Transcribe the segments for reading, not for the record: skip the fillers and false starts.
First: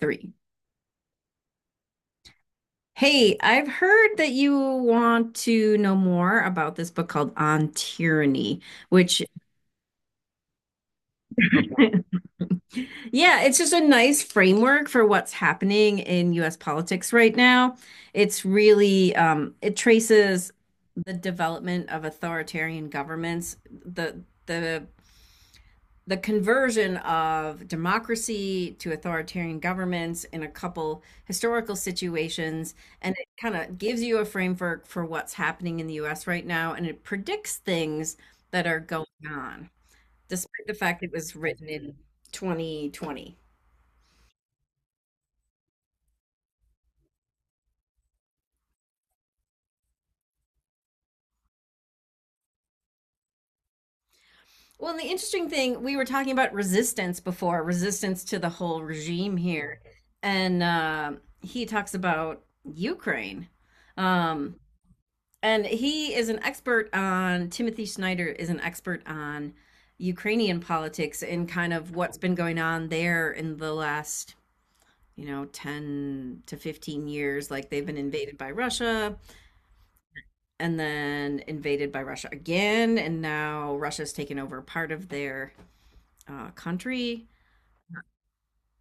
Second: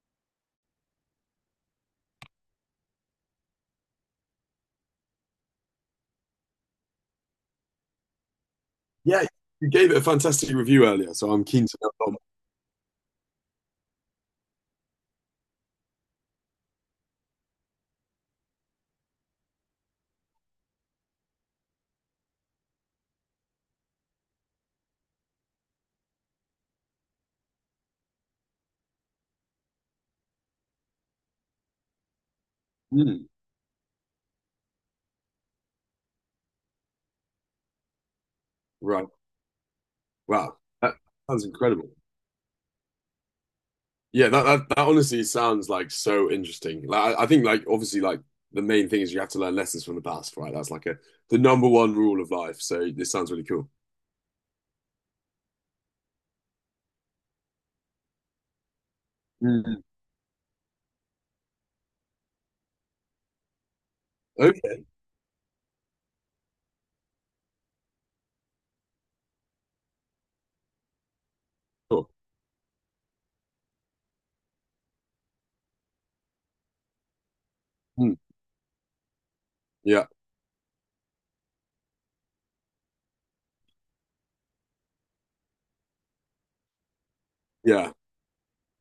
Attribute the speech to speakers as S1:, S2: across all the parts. S1: Three. Hey, I've heard that you want to know more about this book called On Tyranny, which,
S2: Yeah, you gave it a fantastic review earlier, so I'm keen to know.
S1: yeah, it's just a nice framework for what's happening in US politics right now. It's really, it traces the development of authoritarian governments, the the conversion of democracy to authoritarian governments in a couple historical situations, and
S2: Hmm,
S1: it kind of gives you a framework for what's happening in the US right now, and it predicts things that are going
S2: right.
S1: on
S2: Wow.
S1: despite the
S2: That
S1: fact it was
S2: sounds
S1: written
S2: incredible.
S1: in 2020.
S2: Yeah, that honestly sounds like so interesting. Like I think like obviously like the main thing is you have to learn lessons from the past, right? That's like a the number one rule of life. So this sounds really cool.
S1: Well, and the interesting thing, we were talking about resistance before, resistance to the whole regime here.
S2: Hmm.
S1: And he talks about Ukraine, um,
S2: Okay,
S1: and he is an expert on Timothy Snyder is an expert on Ukrainian politics and kind of
S2: cool.
S1: what's been going on there in the last, you know, 10 to 15 years. Like, they've been
S2: Hmm.
S1: invaded by Russia,
S2: Yeah,
S1: and then invaded by Russia again, and now Russia's taken over part of their country.
S2: yeah.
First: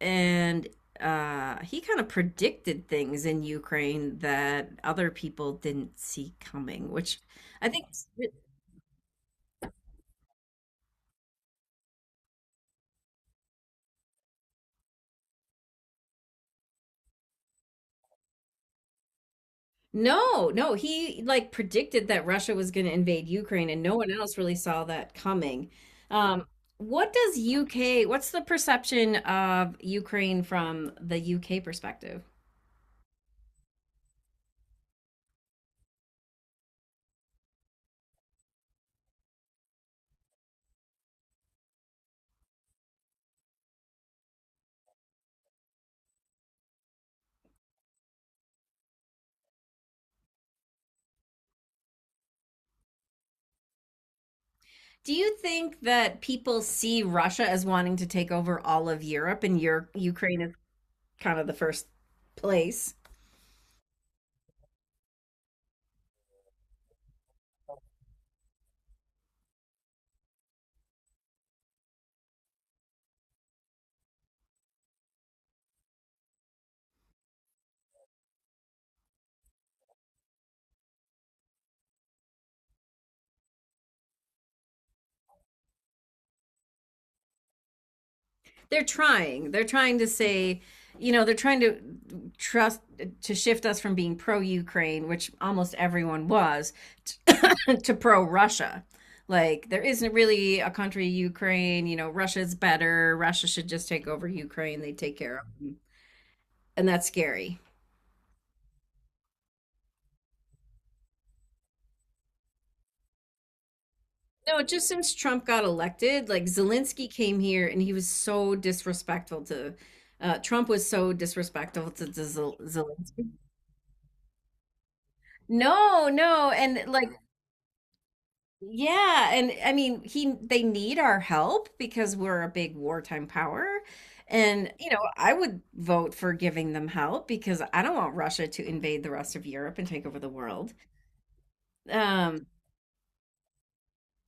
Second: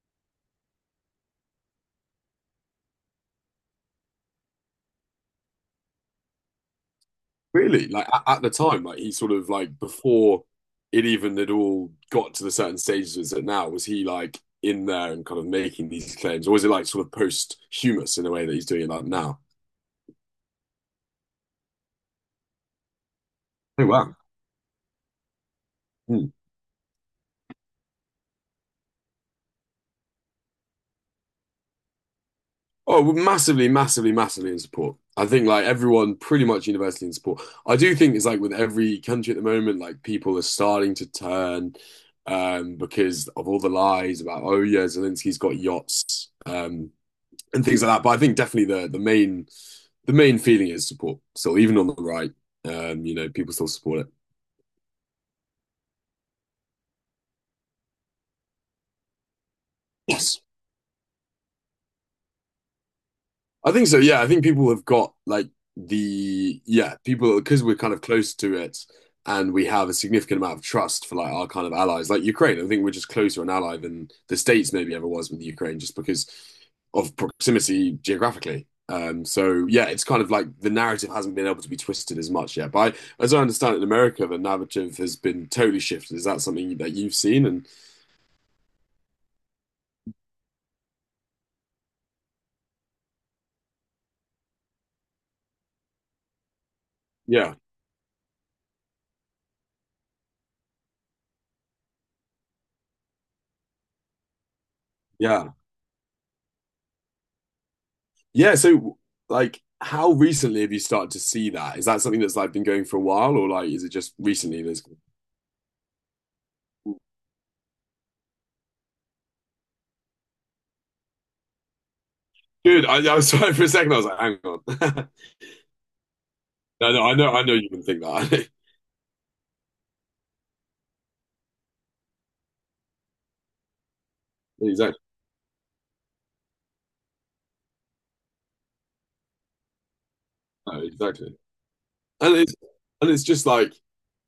S1: And he kind of predicted things in Ukraine that other people didn't see coming, which I think
S2: Really?
S1: is
S2: Like at the time, like he sort of like before it even had all got to the certain stages it's at now, was he like in there and kind of making these claims, or was it like sort of posthumous in a way that he's doing it like now?
S1: No, no, he like predicted that Russia was going to invade Ukraine and
S2: Oh
S1: no one
S2: wow.
S1: else really saw that coming.
S2: Hmm.
S1: Um, what's the perception of Ukraine from the UK perspective?
S2: Oh, well, massively, massively, massively in support. I think like everyone pretty much universally in support. I do think it's like with every country at the moment, like people are starting to turn, because of all the lies about, oh yeah, Zelensky's got yachts. And things like that. But I think definitely the main feeling is support. So even on the right, you know, people still support it.
S1: Do you think that people see Russia as wanting to take over all of Europe and your Ukraine
S2: Yes.
S1: is kind of the first place?
S2: I think so. Yeah, I think people have got like the people because we're kind of close to it, and we have a significant amount of trust for like our kind of allies, like Ukraine. I think we're just closer an ally than the States maybe ever was with Ukraine, just because of proximity geographically. So yeah, it's kind of like the narrative hasn't been able to be twisted as much yet. As I understand it, in America, the narrative has been totally shifted. Is that something that you've seen? And
S1: They're trying. They're trying to say, you know, they're trying to trust to shift us from being pro Ukraine, which almost everyone was,
S2: yeah,
S1: to, to pro Russia. Like there isn't really a country Ukraine, you know, Russia's better. Russia should just take over Ukraine. They take care of
S2: yeah.
S1: them. And that's scary.
S2: Yeah, so like how recently have you started to see that? Is that something that's like been going for a while, or like is it just
S1: No,
S2: recently that's?
S1: just since Trump got elected, like Zelensky came here and he was so disrespectful to Trump was so disrespectful to
S2: Dude, I was
S1: Zelensky.
S2: sorry for a second, I was like, hang on.
S1: No, no, and
S2: No, no, I
S1: like
S2: know I know you can think that.
S1: Yeah, and I mean, he they need our help because we're a big wartime power. And, you know,
S2: Exactly.
S1: I would vote for giving them help because I don't want Russia to invade the rest of Europe and take over the world.
S2: No, exactly. And
S1: Um,
S2: it's and it's just like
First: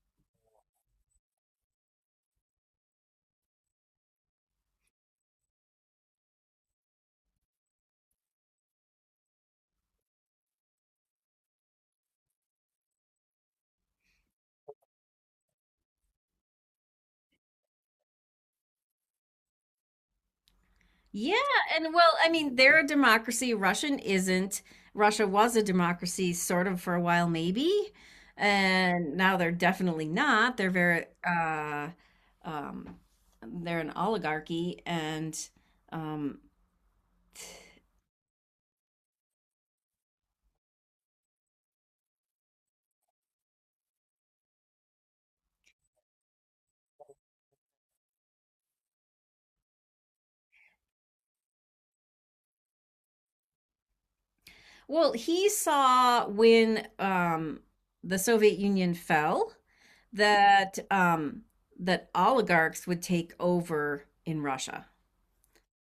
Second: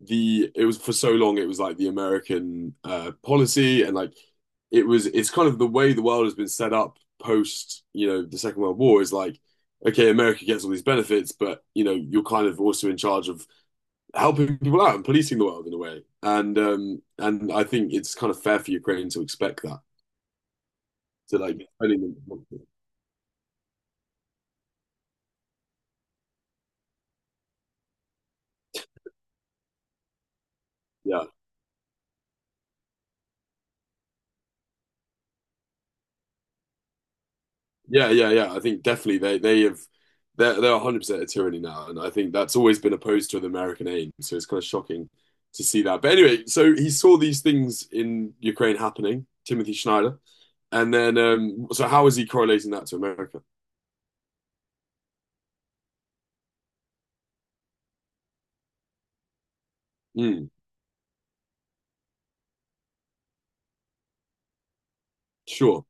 S2: the. It was for so long, it was like the American policy. And like it was, it's kind of the way the world has been set up post, you know, the Second World War is like, okay, America gets all these benefits, but you know, you're kind of also in charge of helping people out and policing the world in a way. And I think it's kind of fair for Ukraine to expect that,
S1: yeah,
S2: to like,
S1: and well, I mean, they're a democracy. Russian isn't. Russia was a democracy sort of for a while, maybe. And now they're definitely not. They're very
S2: yeah
S1: um they're an oligarchy. And um
S2: yeah, yeah. I think definitely they have they're 100% a tyranny now, and I think that's always been opposed to an American aim. So it's kind of shocking to see that. But anyway, so he saw these things in Ukraine happening, Timothy Schneider, and then so how is he correlating that to America?
S1: Well, he saw when the Soviet Union fell
S2: Mm,
S1: that that oligarchs would take over in Russia,
S2: sure.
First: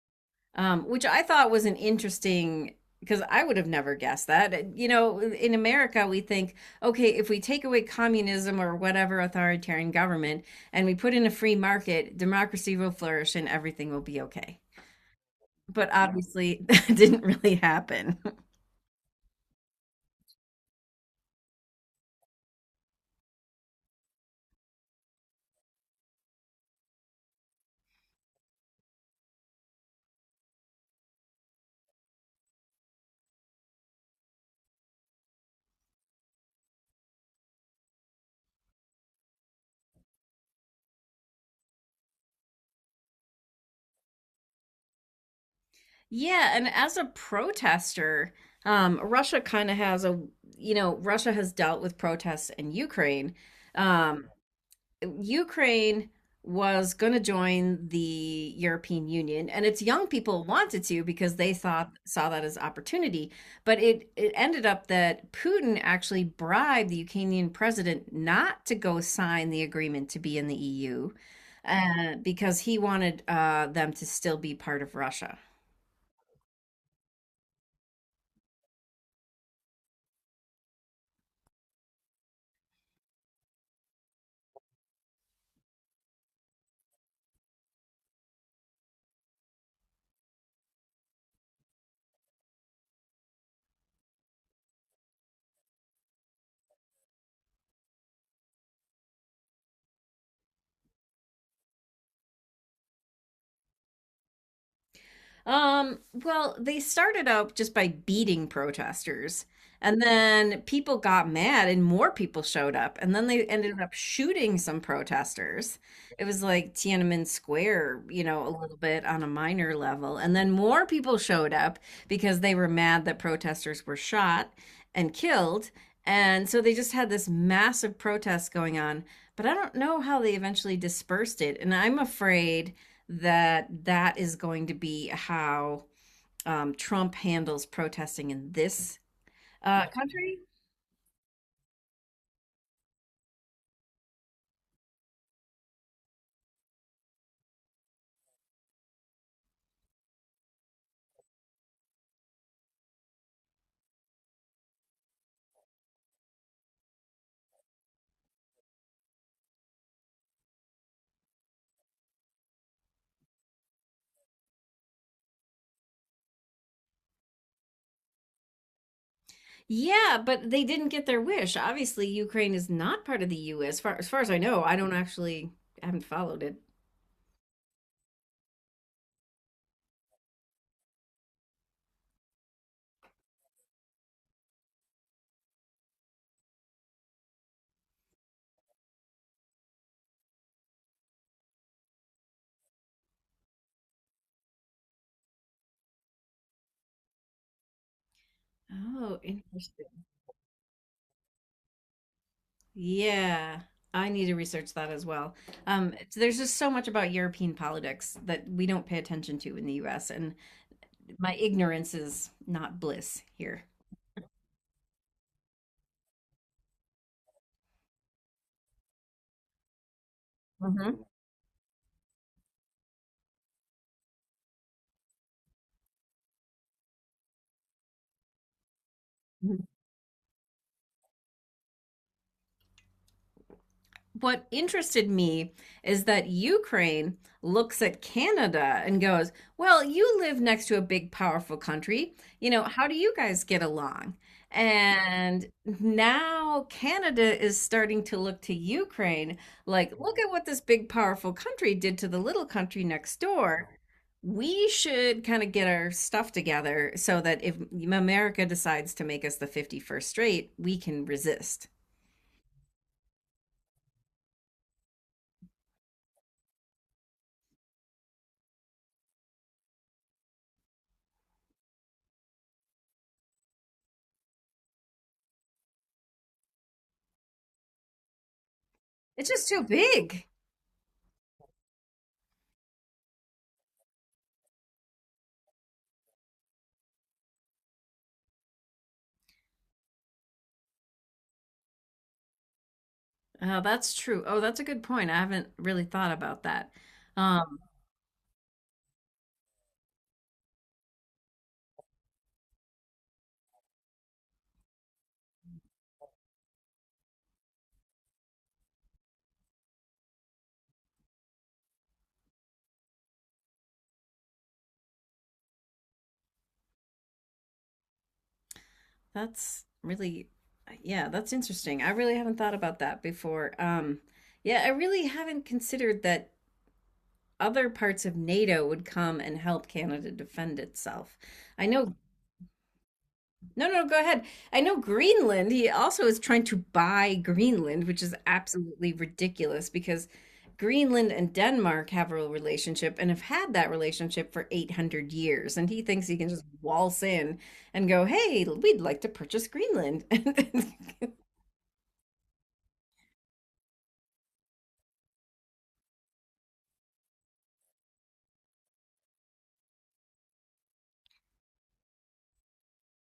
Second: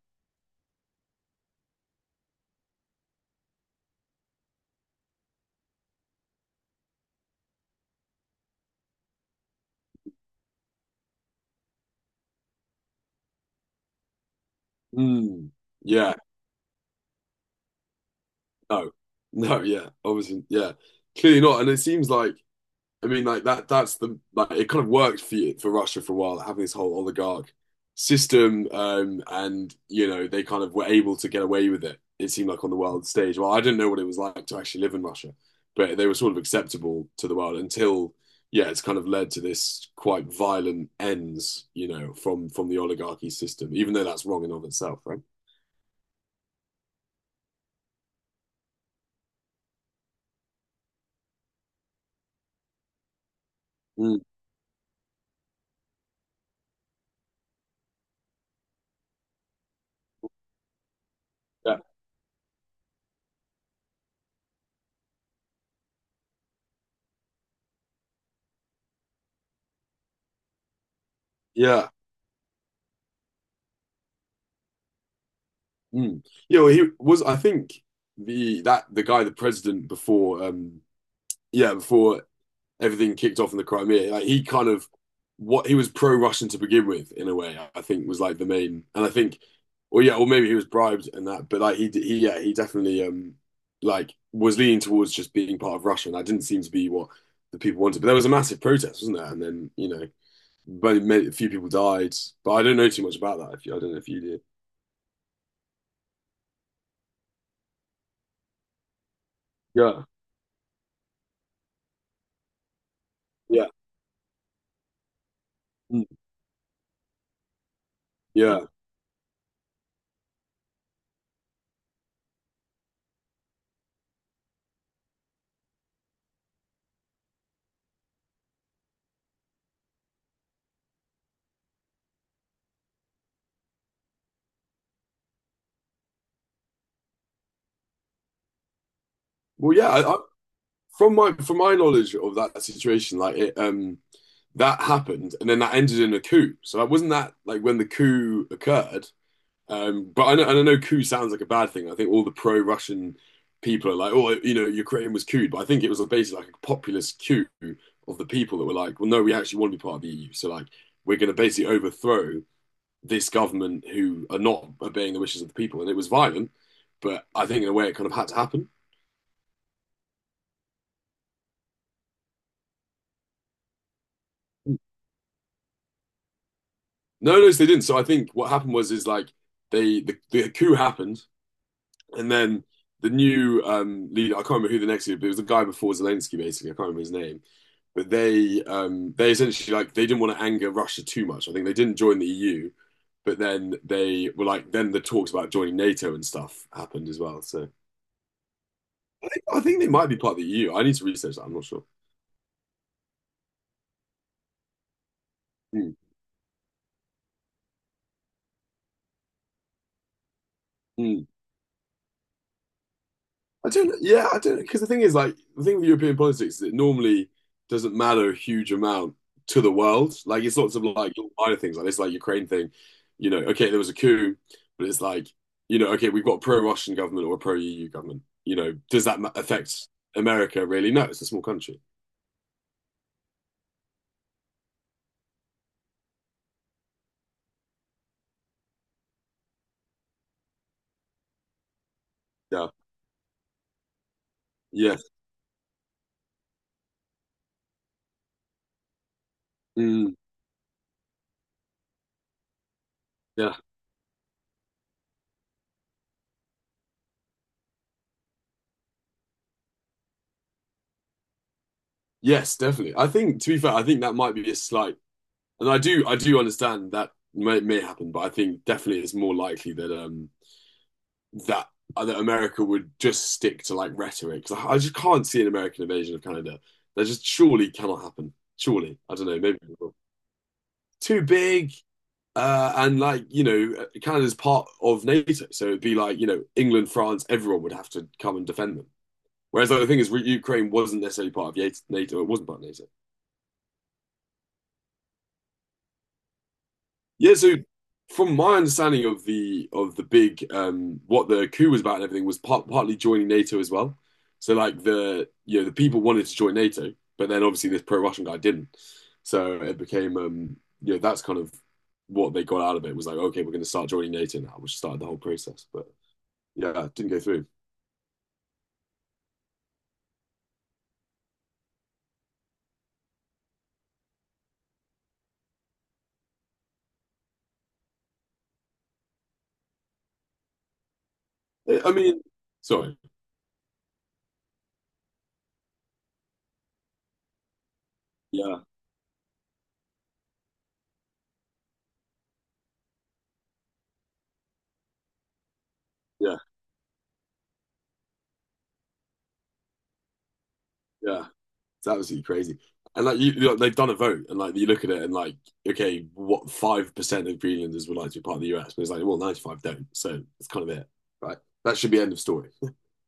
S1: which I thought was an interesting, because I would have never guessed that. You know, in America, we think, okay, if we take away communism or whatever authoritarian government and we put in a free market, democracy will flourish and everything will be okay.
S2: Mm,
S1: But Yeah.
S2: yeah.
S1: obviously, that didn't really happen.
S2: No, no, yeah, obviously, yeah, clearly not. And it seems like, I mean, like that's the, like, it kind of worked for you, for Russia for a while, like having this whole oligarch system. And, you know, they kind of were able to get away with it, it seemed like on the world stage. Well, I didn't know what it was like to actually live in Russia, but they were sort of acceptable to the world until, yeah, it's kind of led to this quite violent ends, you know, from the oligarchy system, even though that's wrong in and of itself, right?
S1: Yeah, and as a protester, Russia kind of has a, you know, Russia has dealt with protests in Ukraine.
S2: Mm,
S1: Um, Ukraine was going to join the European Union, and its young people wanted to because they
S2: yeah.
S1: thought saw that as opportunity. But it ended up that Putin actually bribed the Ukrainian president not to go sign the agreement to be in the EU,
S2: Yeah,
S1: because he wanted them to still be part of Russia.
S2: Mm. Yeah, well, he was. I think the that the guy, the president before, yeah, before everything kicked off in the Crimea, like he kind of what, he was pro-Russian to begin with, in a way. I think was like the main, and I think, or yeah, or maybe he was bribed and that, but like he, yeah, he definitely, like was leaning towards just being part of Russia, and that didn't seem to be what the people wanted. But there was a massive protest, wasn't there? And then you know, very many, a few people died, but I don't know too much about that. If you, I don't know if you did.
S1: Well, they started out just by beating protesters, and
S2: Yeah.
S1: then people got mad, and more people showed up, and then they
S2: Yeah.
S1: ended up shooting some protesters.
S2: Mm.
S1: It was like Tiananmen Square, you know, a
S2: Yeah.
S1: little bit on a minor level, and then more people showed up because they were mad that protesters were shot and killed, and so they just had this massive protest going on. But I don't know how they eventually dispersed it, and I'm afraid that that is going to be how Trump handles protesting in this
S2: Well, yeah,
S1: country.
S2: from my knowledge of that situation, like it, that happened, and then that ended in a coup. So it wasn't that, like when the coup occurred. But I know, and I know coup sounds like a bad thing. I think all the pro-Russian people are like, oh, you know, Ukraine was couped, but I think it was basically like a populist coup of the people that were like, well, no, we actually want to be part of the EU. So like, we're going to basically overthrow this government who are not obeying the wishes of the people, and it was violent. But I think in a way, it kind of had to happen.
S1: Yeah, but they didn't get their wish. Obviously, Ukraine is not part of the U.S. Far as I know, I don't actually I haven't followed it.
S2: No, no, so they didn't. So I think what happened was is like the coup happened, and then the new leader. I can't remember who the next leader, but it was the guy before Zelensky. Basically, I can't remember his name. But they essentially like they didn't want to anger Russia too much. I think they didn't join the EU, but then they were like then the talks about joining NATO and stuff happened as well. So
S1: Oh,
S2: I think they
S1: interesting.
S2: might be part of the EU. I need to research that. I'm not sure.
S1: Yeah, I need to research that as well.
S2: Mm,
S1: It's- there's just so much about European politics that we don't pay attention to in the U.S., and
S2: mm.
S1: my ignorance is not bliss here.
S2: I don't. Yeah, I don't. Because the thing is, like, the thing with European politics is it normally doesn't matter a huge amount to the world. Like, it's lots of like little minor things like this, like Ukraine thing. You know, okay, there was a coup, but it's like, you know, okay, we've got a pro-Russian government or a pro-EU government. You know, does that
S1: Mhm.
S2: affect America really? No, it's a small country.
S1: What interested me is that Ukraine looks at Canada and goes, well, you live next to a big, powerful country. You know,
S2: Yeah.
S1: how do you guys get along?
S2: Yes.
S1: And now Canada is starting to look to Ukraine like,
S2: Mm,
S1: look at what this big, powerful country did to the little country next
S2: yeah.
S1: door. We should kind of get our stuff together so that if America decides to make us the 51st state, we can resist.
S2: Yes, definitely. I think, to be fair, I think that might be a slight, and I do understand that may happen, but I think definitely it's more likely that that that America would just stick to like rhetoric. 'Cause I just can't see an American invasion of Canada. That just surely cannot happen. Surely, I don't
S1: It's
S2: know.
S1: just
S2: Maybe
S1: too
S2: it will.
S1: big.
S2: Too big, and like you know, Canada's part of NATO, so it'd be like you know, England, France, everyone would have to come and defend them. Whereas like, the thing is, Ukraine wasn't necessarily part of NATO. It wasn't part of NATO.
S1: Oh, that's true. Oh, that's a good point. I haven't really thought about that.
S2: Yeah, so
S1: Um,
S2: from my understanding of the big what the coup was about and everything was partly joining NATO as well. So like the you know the people wanted to join NATO, but then obviously this pro-Russian guy didn't. So it became you know that's kind of what they got out of it was like okay we're going to start joining NATO now, which started the whole process. But yeah, it didn't go through.
S1: that's really, yeah, that's interesting. I really haven't thought about that before. Yeah, I really haven't considered that other parts of NATO would come and help Canada defend itself. I
S2: I I
S1: know
S2: mean, sorry.
S1: No, no, go ahead. I know Greenland, he also is trying to buy Greenland, which is
S2: Yeah,
S1: absolutely ridiculous because Greenland and Denmark have a relationship and have had that relationship for 800 years. And he thinks he can
S2: yeah,
S1: just waltz in and go, hey, we'd like to purchase Greenland.
S2: yeah. It's absolutely crazy. You know, they've done a vote, and like you look at it, and like, okay, what 5% of Greenlanders would like to be part of the US? But it's like, well, 95 don't. So it's kind of it, right? That should be end of story.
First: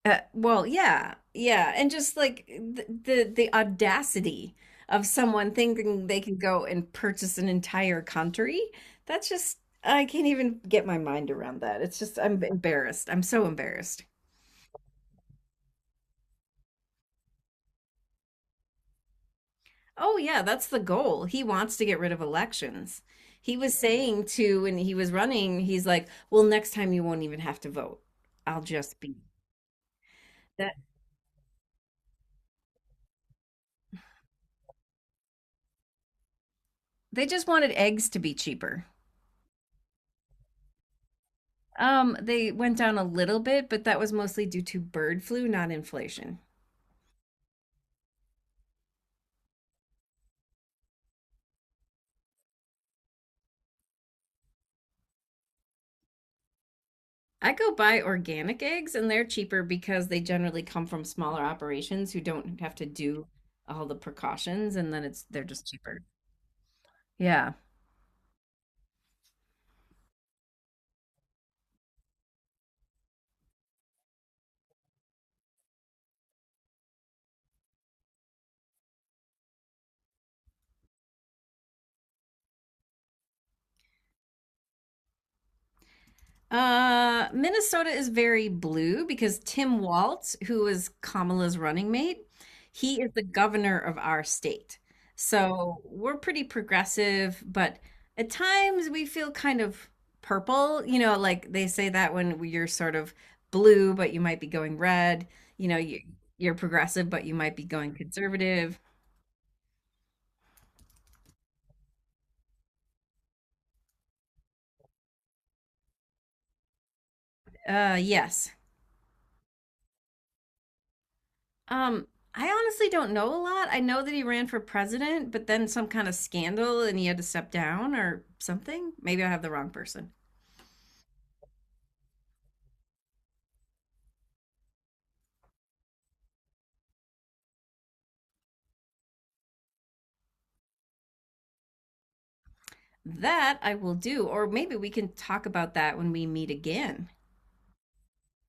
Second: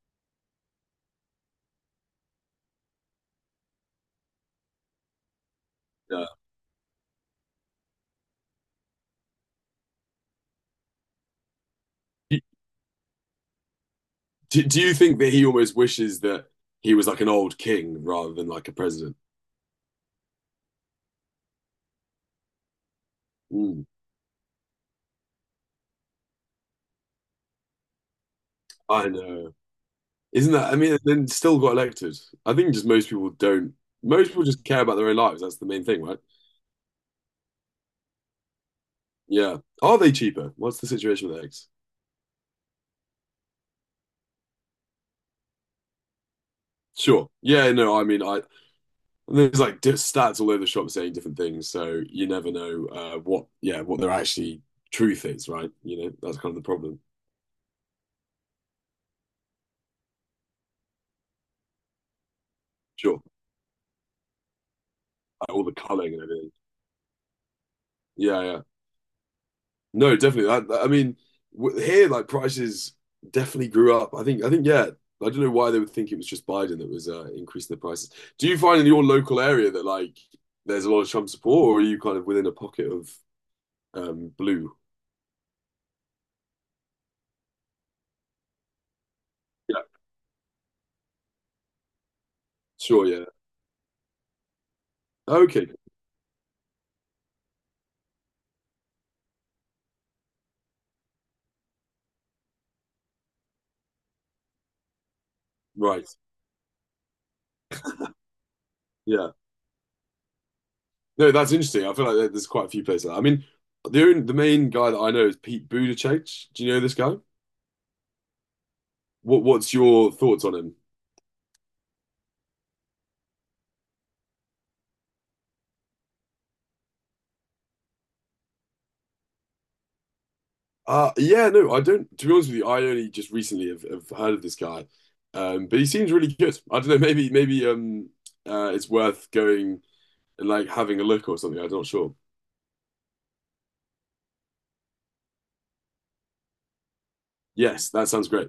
S1: Well, yeah, yeah, and just like the audacity of someone thinking they
S2: Yeah.
S1: can go and purchase an entire country. That's just I can't even get my mind around that. It's just I'm embarrassed. I'm so embarrassed.
S2: Do you think that he almost wishes that he was like an old king rather than like a president?
S1: Oh yeah, that's the goal. He wants to get rid of elections. He was
S2: Mm,
S1: saying to when he was running, he's like, "Well, next time you won't even have to vote. I'll just
S2: I
S1: be
S2: know. Isn't that?
S1: that."
S2: I mean, and then still got elected. I think just most people don't. Most people just care about their own lives. That's the main thing, right?
S1: They just wanted eggs to be cheaper.
S2: Yeah. Are they cheaper? What's the situation with eggs?
S1: They went down a little bit, but that was mostly due to bird flu, not inflation.
S2: Sure. Yeah. No. I mean, I there's like stats all over the shop saying different things, so you never know, what yeah what their actually truth is, right? You know that's kind of the problem.
S1: I go buy organic eggs and they're cheaper because they generally come from smaller operations who don't have to
S2: Sure,
S1: do all the precautions and then it's they're
S2: like, all
S1: just
S2: the
S1: cheaper.
S2: culling and everything.
S1: Yeah.
S2: Yeah, yeah. No, definitely. I mean, w here like prices definitely grew up. I think, yeah. I don't know why they would think it was just Biden that was, increasing the prices. Do you find in your local area that like there's a lot of Trump support, or are you kind of within a pocket of, blue?
S1: Minnesota is very blue because Tim
S2: Yeah,
S1: Walz, who is Kamala's running mate, he
S2: sure.
S1: is the
S2: Yeah.
S1: governor of our state.
S2: Okay.
S1: So we're pretty progressive, but at times we feel kind of purple. You know, like they say that when you're sort of blue, but you might be going red. You know, you,
S2: Right.
S1: you're progressive, but you might be going conservative.
S2: Yeah. No, that's interesting. I feel like there's quite a few places. I mean, the only, the main guy that I know is Pete Buttigieg. Do you know this guy?
S1: Yes.
S2: What what's your thoughts on him?
S1: Um, I honestly don't know a lot. I know that he ran for president, but then some kind of scandal and he had to step down or something. Maybe I have the wrong person.
S2: Yeah, no, I don't. To be honest with you, I only just recently have heard of this guy, but he seems really good. I don't know. Maybe it's worth going and like having a look or something. I'm not sure.
S1: That I will do, or maybe we can talk about that when we meet again.
S2: Yes, that sounds great.